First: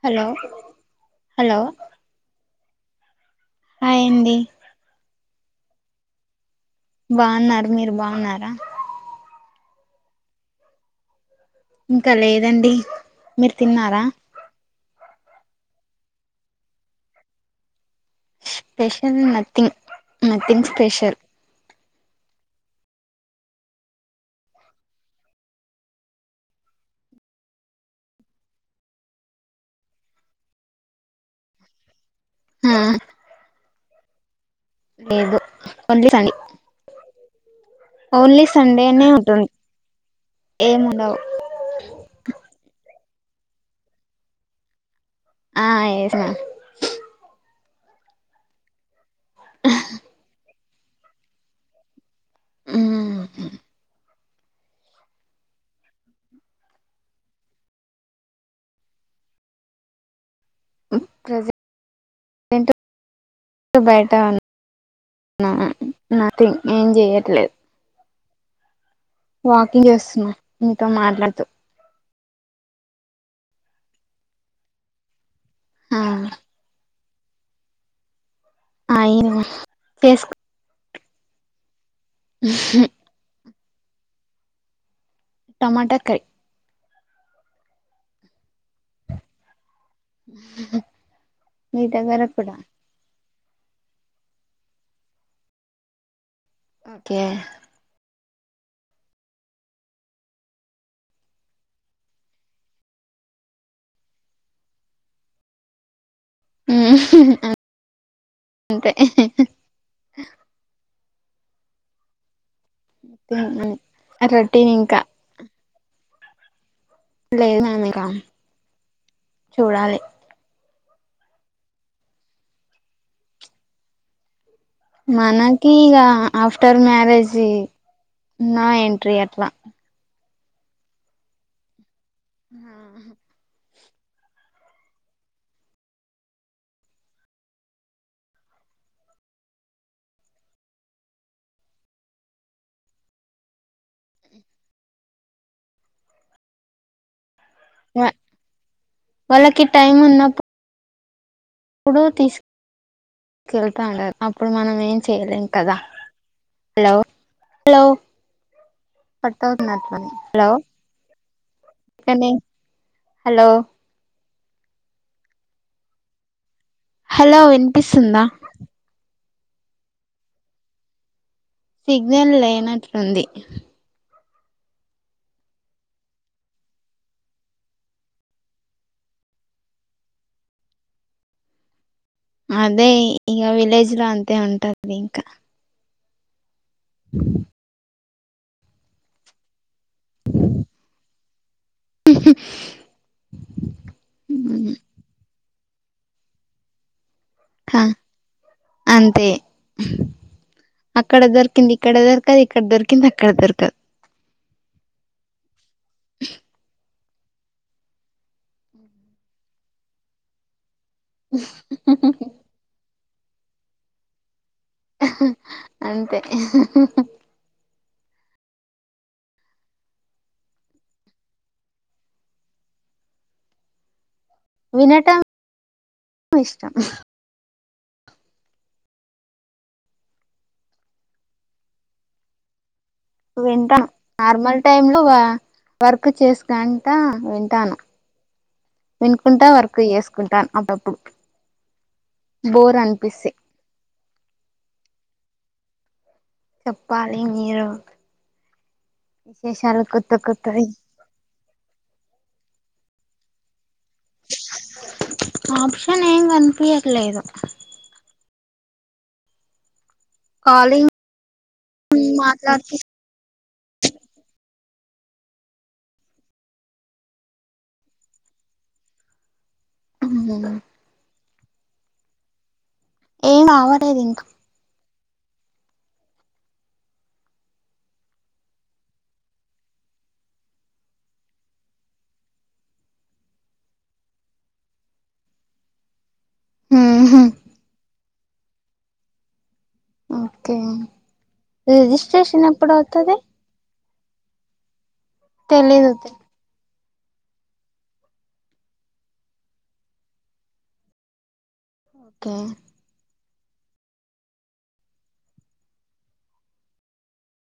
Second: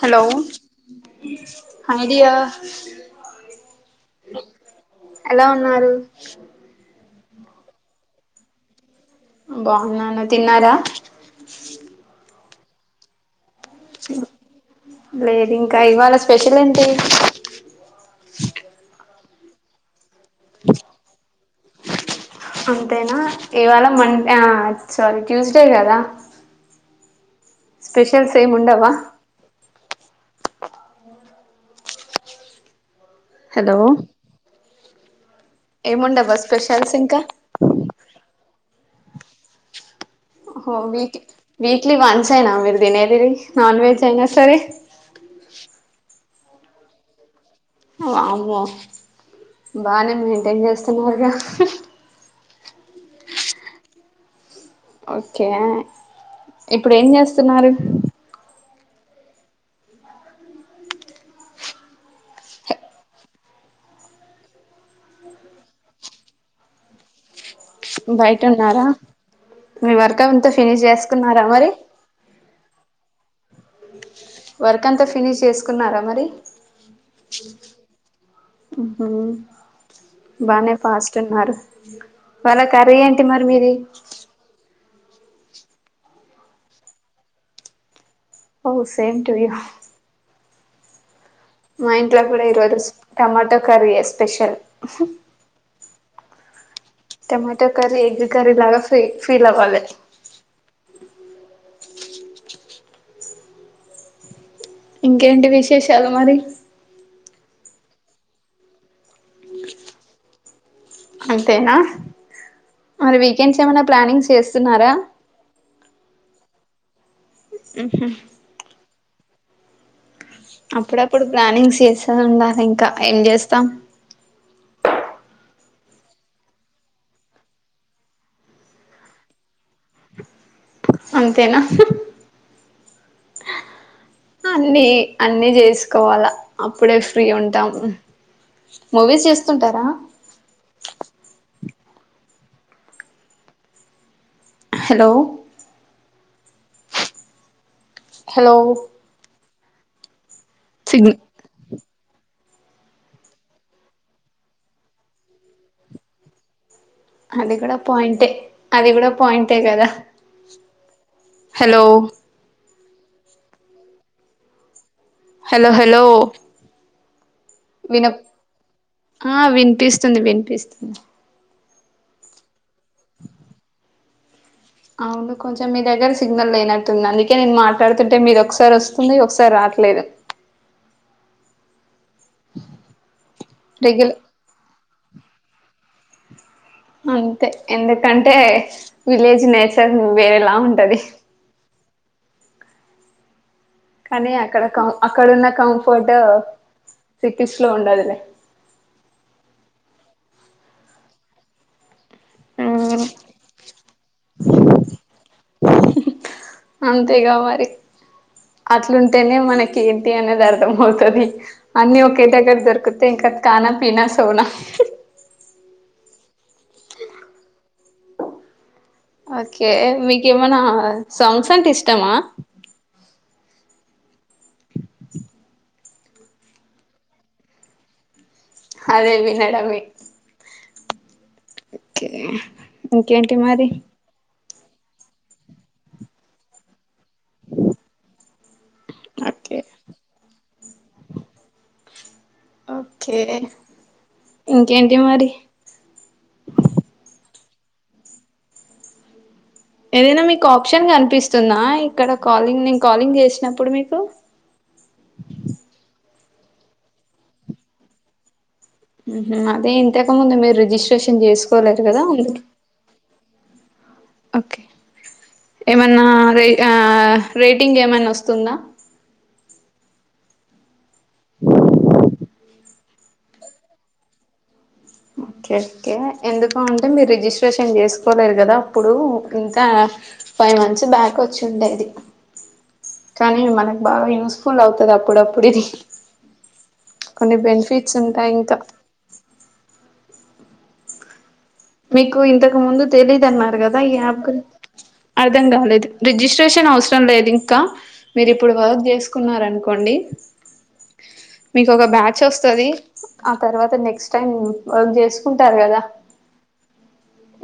Hello హడియా అందే అయింది ఎలా ఉన్నారు బావున్నారు మీరు బావున్నారా బాగున్నాన్న తిన్నారా రండి మీరు తిన్నారా లేదు ఇంకా ఇవాళ స్పెషల్ ఏంటి okay in nothing nothing special అంతేనా ఇవాళ మండే ఆ సారీ ట్యూస్డే కదా స్పెషల్స్ ఏం ఉండవా ఆ హలో లేదు ఓన్లీ సండే ఏముండబ్బా స్పెషల్స్ ఇంకా ఓన్లీ సండేనే ఉంటు హో వీకి వీక్లీ వన్సైన మీరు దినేదిరి నాన్ వెజ్ అయినా సరే ఆ ఏస్నా వామ్మో బానే మెంటైన్ చేస్తు ఉన్నారు గా ఉ ఉ ఓకే ఇప్పుడు ఏం చేస్తున్నారు ఉ ప్రెజె ఏంటో బయట ఉన్న నాను నథింగ్ ఏం చెయట్లేదు బయటున్నారా వాకింగ్ మీ వర్క్ చేస్తున్నా అంత మీతో ఫినిష్ మాట్లాడుతూ చేస్కున్నారా మరి వర్క్ అంతా ఫినిష్ చేసు ఆ కున్నారా మరి ఉహు ఆయింది చేసు బానే ఫాస్ట్ ఉన్నారు ఇవ్వాళ కర్రీ ఏంటి మరి మీది టమాటా కర్రీ ఓ సేమ్ టూ యు ఉ మా ఇంట్లో కూడా ఈ రోజు టొమాట కర్రియే special okay tomato curry egg curry లాగా ఫీ ఫీలవ్వాలి ఇంకేంటి విశేషాలు మరి అం అంతే అంతేనా మరి వీకెండ్స్ తిన్నాను ఏమైనా ప్లానింగ్ రొటీన్ చేస్తున్నారా ఇంకా లేదండి ఇక చూడాలి అప్పుడప్పుడు ప్లానింగ్స్ చేస్తా ఉండాలి ఇంకా ఏం చేస్తాం మనకి ఇగ ఆఫ్టర్ మ్యారేజి నో ఎంట్రీ అట్లా అంతేనా ఉ అన్ని అన్ని చేసుకోవాలా అప్పుడే ఫ్రీ ఉంటాం మూవీస్ చేస్తుంటారా హలో హలో వాళ్ళకి టైమ్ ఉన్నాప్ సిగ్ ప్పుడు తీసుకకెళ్తా ఉంటారు అప్పుడు మనం ఏం చేయలేం కదా హలో అది కూడా హలో పాయింట్యే అది కూడా కట్ పాయింటే అవుతుంది కదా అట్లనే హలో హలో కానీ హలో హలో హలో హలో వినప్ వినిపిస్తుందా ఆ వినిపిస్తుంది వినిపిస్తుంది సిగ్నల్ లేనట్లుంది అవును కొంచెం మీ దగ్గర సిగ్నల్ లేనట్టుంది అందుకే నేను మాట్లాడుతుంటే మీది ఒకసారి వస్తుంది ఒకసారి రాట్లేదు అదే ఈగ విలేజ్ లో రెగ్యుల అంతే ఉంటది [inaudible] అంతే ఎంలే ఎకంటే విలేజ్ నేచర్ వేరేలా ఉంటది ఊహు కానీ అక్కడ క అక్కడన్న కంఫర్టు హ అంతే అక్కడ దొర్కింది ఇక్కడ దొర్క ఇక్కడ దొరికిందక్కడ దొర్కదు అంతేగా మరి అట్లుంటేనే మనకి ఏంటి అనేది అర్థంమవుతుం తుది అన్ని ఒకే దగ్గర దొరుకు తంక ఖానా పీనా సోనా అంతే ఊహు ఓకే మీకేమనా సాంగ్స్ అంటే ఇష్టమా వినటం ఇష్టం అదే వినడమే ఓకే ఇంకేంటి మరి టైం లో వర్క్ చేసుకుంట వింటాన్న వినుకుంటా ఓకే వర్క్ చేసుకుంటాను అటప్పుడు బోర్ ఓకే అనిపిస్తే ఇంకేంటి మరి చెప్పాలి మీరు విశేషాలు కొత్త ఏదైనా మీకు కొత్తవి ఆప్షన్ కనిపిస్తుందా ఇక్కడ కాలింగ్ నే కాలింగ్ చేషినప్పుడు మీకు ఆప్షన్ ఏం కనిపియట్లేదు ఉహుమ్ అదేం ఇంతకముందు మీరు కాలింగ్ రిజిస్ట్రేషన్ చేస్కోలేదు కదా అందుకే మాట్లాడుతూ ఓకే ఏమన్నా రే ఆ రేటింగ్ ఏమైన్నా వస్తుందా ఊహు ఏం అవలేదు ఇంకా కే కే ఎందుకు అంటే మీరు రిజిస్ట్రేషన్ చేసుకోలేరు కదా అప్పుడు ఇంకా ఫైవ్ మంత్స్ బ్యాక్ వచ్చిండేది కానీ మనకు బాగా యూస్ఫుల్ అవుతుంది అప్పుడప్పుడు ఇది కొన్ని బెనిఫిట్స్ ఉం ఎంకా ఓకే మీకు రిజిస్ట్రేషన్ ఇంతకు ఎప్పుడు ముందు అవుతది తెలీదన్నారు కద్ దా యాగ్గుల్ అర్థం కాలేదు తెలీదు రిజిస్ట్రేషన్ అవుస్ తం లేదు ఇంకా మీరు ఇప్పుడు వర్క్ చేసుకున్నారనుకోండి మీకొక బ్యాచ్ ఓకే వస్తది ఆ తర్వాత నెక్స్ట్ టైం వర్క్ చేసుకుంటారు కదా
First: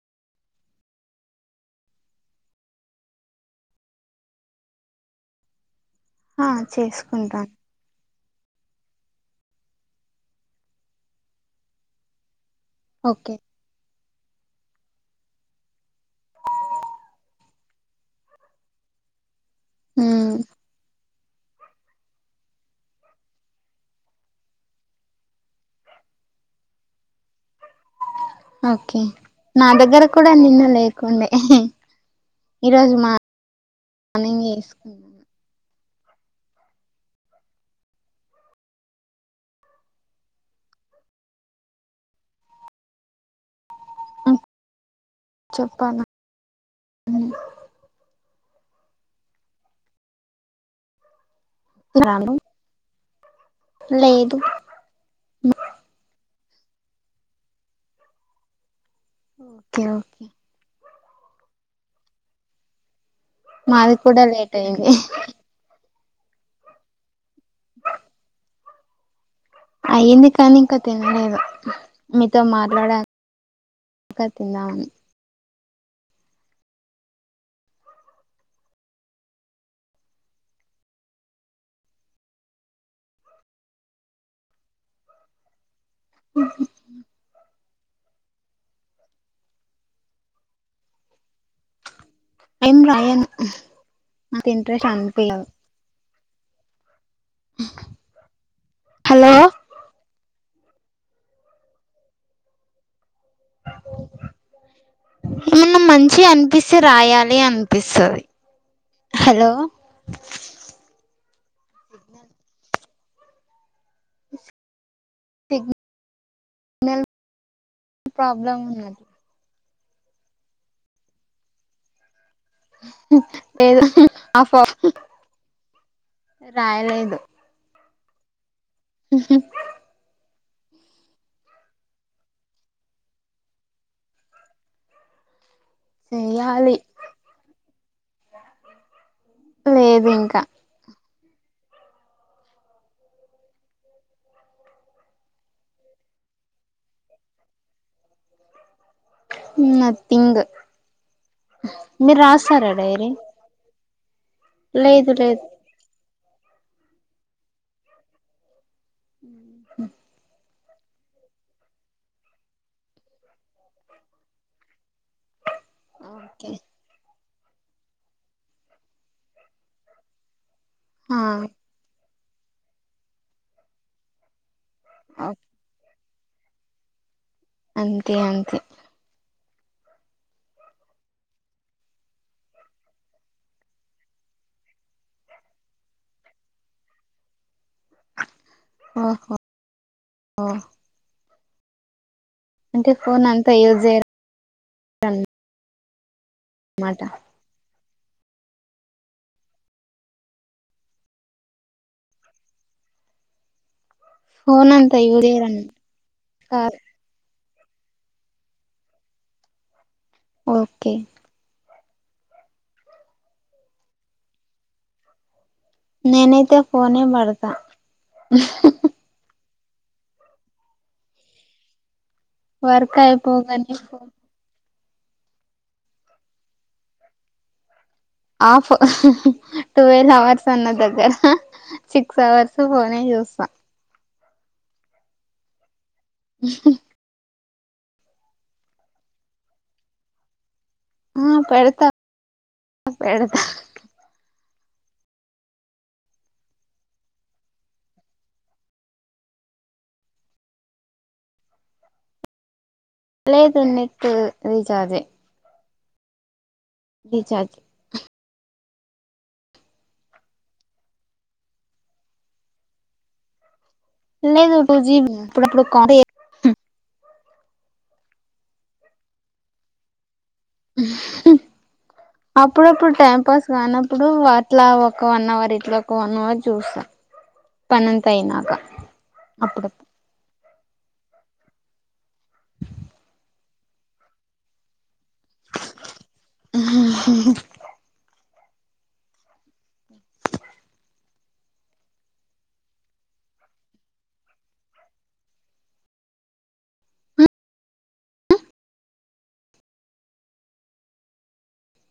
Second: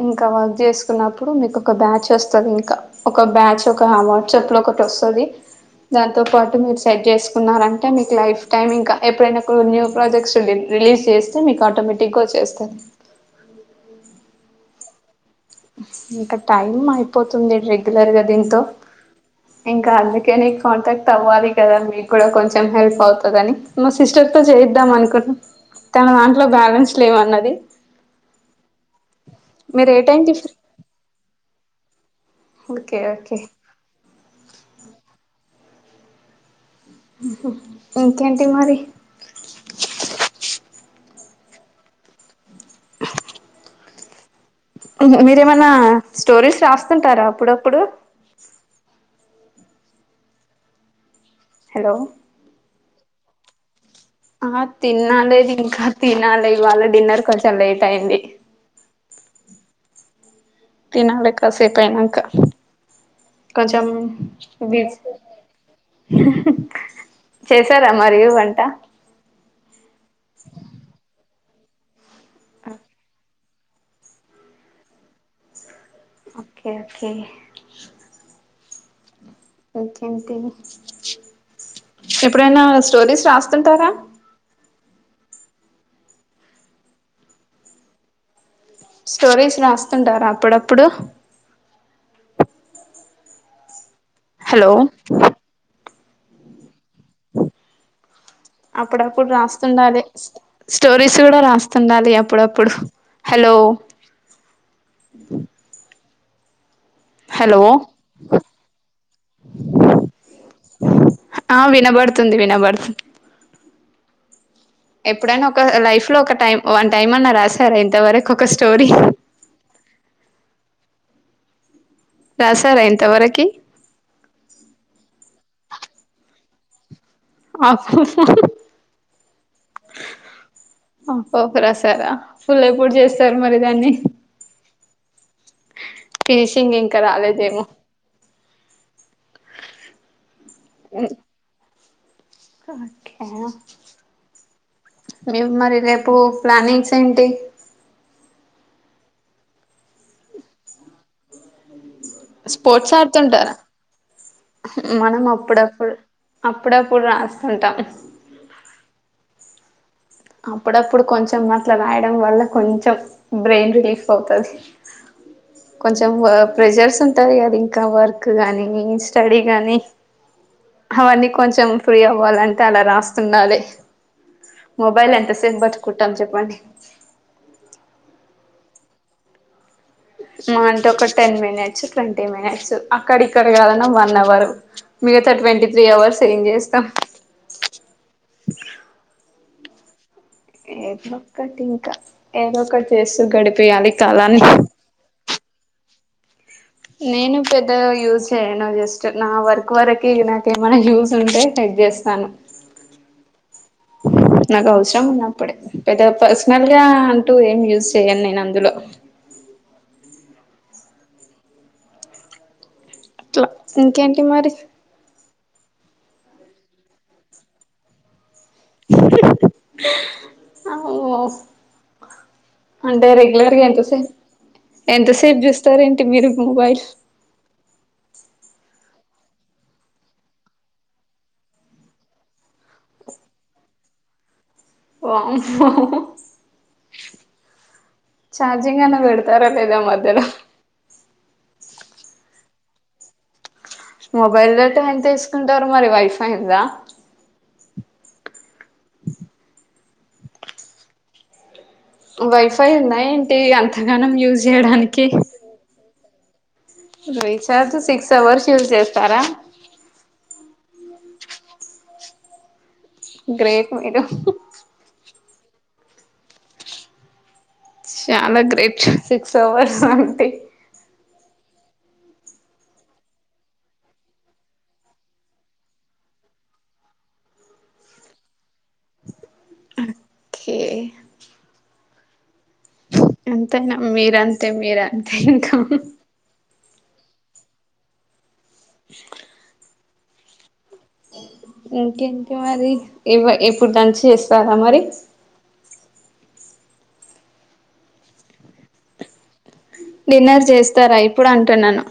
ఇంక వర్క్ చేసుకున్నప్పుడు మీకు ఒక బ్యాచ్ వస్తది ఇంకా ఒక బ్యాచ్ ఒక వాట్సాప్ లో ఒకటొస్తది దాంతో ఆ పాటు మీరు సెట్ చేసుకుంటాను చేసుకున్నారంటే మీ లైఫ్ టైమ్ ఇంకా ఎప్పుడైనా కూడా న్యూ ప్రాజెక్ట్స్ రిలీజ్ చేస్తే మీకు ఆటోమేటిక్ గా వచ్చేస్త ఓకే ఇంక టైమ్ అయిపోతుంది రెగ్యులర్ గా దీంతో ఇంకా ఉమ్ అందుకేనే కాంటాక్ట్ తవ్వాలి కదా మీకు కూడా కొంచెం హెల్ప్ అవుతదని మా సిస్టర్ తో చేయిద్దాం అనుకుంటన్నా తన దాంట్లో బ్యాలెన్స్ లేవన్నది ఓకే నా మీరు ఏ దగ్గర కూడా టైంకి ఫ్రీ నిన్న లేకుండే ఈ రోజు ఓకే మా ఓకే మానింగ్ ఎస్కున్నా ఇంకేంటి మరి మీరేమన్నా చెప్పాలా స్టోరీస్ రాస్తుంటారా అప్పుడప్పుడు హలో రాను లేదు ఆ తిన్నాలేదు ఇంకా తినాలి వాళ్ళ డిన్నర్ కొంచెం లేట్ అయ్యింది ఓకే ఓకే తినాల కాసే పైనాక మాది కూడా లేేట్ అయిది చేసారా మరి వంట అయ్యింది కానీ ఇంకా తినలేదు మీతో మాట్లాడ కా తిన్నాం ఓకే ఓకే ఎప్పుడైనా స్టోరీస్ రాస్తుంటారా స్టోరీస్ రాస్తుంటారా అప్పుడప్పుడు ఏం రాయన్ నాకు హలో ఇంట్రెస్ట్ అనుపిలేదు అప్పుడప్పుడు హలో రాస్తుండాలి స్టోరీస్ కూడా రాస్తుండాలి అప్పుడప్పుడు. హలో చి అనిపి చి రాయాలి హలో అనిపిస్తది హలో ఆ వినబడుతుంది వినబడుతుంది ఎప్పుడైనా ఒక లైఫ్ లో ఒక టైం వన్ సిగ్నల్ టైం అన్నా రాసారా ఇంతవరకు ఒక ప్రాబ్లం స్టోరీ ఉన్నది రాసారా ఇంతవరకి ఏద ఆఫ్ ఫ్ రాయలేదు ఆఫాఫ్ హ హ హాఫ్ హాఫ్ రాసారా ఫుల్ ఎప్పుడు చేస్తారు మరి దాన్ని? ఫినిషింగ్ చెయ్యాలి ఇంకా రాలేదేమో? లేదు ఇంకా ఓకే రేపు మరి రేపు ప్లానింగ్స్ ఏంటి? ఊ నథింగ్ మీరు రాస్తారా స్పోర్ట్స్ డైరీ ఆడుతుంటా. లేదు మనం లేదు అప్పుడప్పుడు అప్పుడప్పుడు రాస్తుంటా ఉ అప్పుడప్పుడు కొంచెం అట్లా రాయడం వల్ల కొంచెం బ్రెయిన్ రిలీఫ్ అవుతది కొంచెం ఓకే ప్రెజర్స్ ఉం ఉంటాయి కదు ఇంకా వర్క్ గానీ స్టడీ గానీ ఆ అవన్ని కొంచెం ఫ్రీ అవ్ పోవాలంటే అలా రాస్తుండాలి. మొబైల్ ఎంత ఓకే సేపు బట్కు కుంటాం చెప్పండి. అంతే అంతె మా అంటే ఒక టెన్ మినిట్స్ ట్వంటీ మినిట్స్ అక్కడిక్కడ కాదన్నా వన్ అవర్ మిగతా ట్వంటీ త్రీ అవర్స్ ఏం చేస్తా ఓహో ఏట్నొ కటింకా ఏదో ఒకటి అంటే చేస్తూ ఫోన్ అంతా యూజ్ గడిపేయాలి చేయరు కాలాన్ని అనమాట నేను పెద్ ద్దగా యూజ్ చేయను జస్ట్ నా వర్క్ వరికి ఇగ నాకేమైనా యూజ్ ఉంటే ఎట్ చేస్తాను. నాకు ఫోన్ అంతా అవసరం యూజ్ ఉన్నప్పుడే చేయరని పెద్దగా పర్సనల్ కాదు గా టూ ఏం యూజ్ చేయను నేను అందులో ఓకే ట్లా ఇంకేంటి మరి నేనైతే ఫోన్ ఏ వడతా ఆ ఓ వర్క్ అంటే రెగులర్ గా అయిపోగానే ఎంత సే ఫోన్ ఎంతసేపు చూస్తారేంటి మీరు మొబైల్ ఆఫ్ టువెల్ అవర్స్ అన్నా దగ్గర సిక్స్ అవర్స్ ఫోనే చూస్తా వామ్మో చార్జింగ్ అన్నా పెడతారా లేదా మధ్యలో ఆ పెడతా [inaudible] పెడతా మొబైల్ డేటా ఎంత తీసుకుంటారు మరి వైఫై ఉందా వైఫ్ పైగా ఏంటి లేదు నెట్ అంతగానం యూజ్ రీచార్జే చేయడానికి recharge recharge six hours use చేస్తారా గ్రేట్ మీరు నేను బుజిగున్న అప్పుడప్పుడు కా [unintelligible] చాలా గ్రేట్ సిక్స్ అవర్స్ అంటే ఊహ్మ్ అప్పుడప్పుడు టైం పాస్ కానప్పుడు అట్లా ఒక వన్ అవర్ ఇట్లా ఒక వన్ అవర్ చూస్తా పనంతా అయినాక అప్పుడప్పుడు ఓకే అంతేనా మీరంతే మీరంతే ఇంకా హ్మ్ హు హు ఇంకేంటి మరి ఇ ఎప్పుడు లంచ్ చేస్తారా మరి డిన్నర్ చేస్తారా ఇప్పుడు అంటున్నాను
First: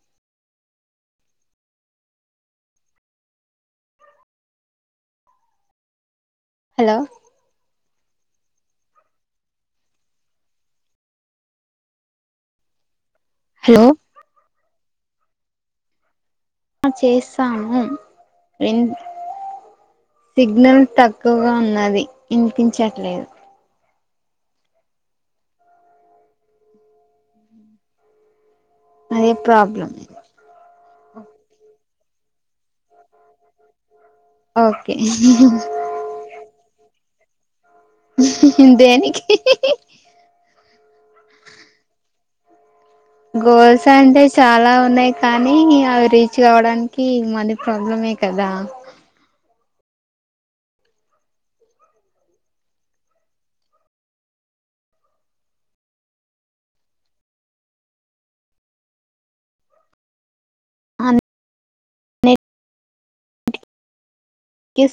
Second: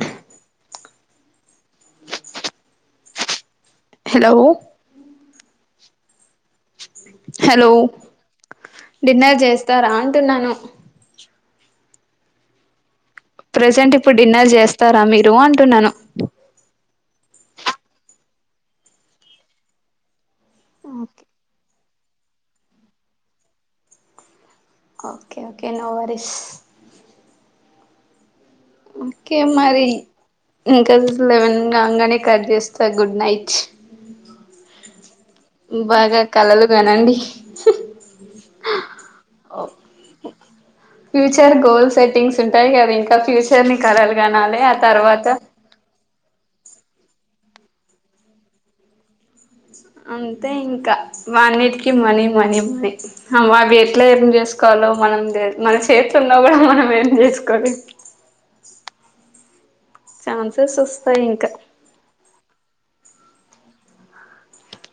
హలో హలో హలో డిన్నర్ చేస్తారా అంటున్నాను హలో ప్రెజెంట్ ఇప్పుడు డిన్నర్ చేస్ త్తర మీరు అంటున్నాను ఆ చేస్తాము ఇన్ సిగ్నల్ ఓకే తక్కువగా ఉన్నది ఇన్పించట్లేదు ఓకే ఓకే నో వరీస్ అదే ఓకే మరి ప్రాబ్లం ఇంకా [unintelligible] లెవెన్ కాంగానే కట్ చేస్తా గుడ్ నైట్ ఓకే హె హె గనండి హు హు దేనికి హె హె చింటాయి కా కాఫీ గోల్స్ అంటే చాలా ఉన్నాయి కానీ అవి రీచ్ కావడానికి మది ప్రాబ్లమే కదా అంతే ఇంకా వాన్నిటికి మనీ మనీ మనీ మావి ఎట్లా ఏం చేసుకోవాలో మనం మన చేతిలున్నా కూడా మనం ఏం చేసుకోవాలి చాన్సెస్ వస్తాయి అన్నిటికీ ఇంకా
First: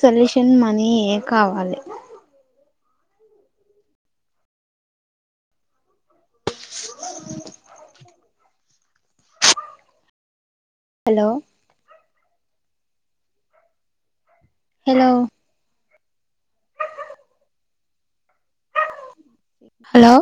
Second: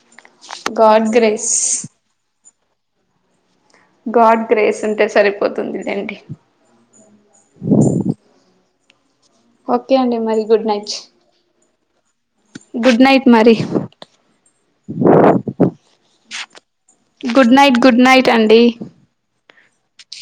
సొల్యూషన్ గాడ్ మనీయే గ్రేస్ కావాలి గాడ్ గ్రేస్ ఉంటే సరిపోతుంది లేండి [inaudible] ఓకే అండి మరి good night hello good night మరి hello good night good night టెండి హలో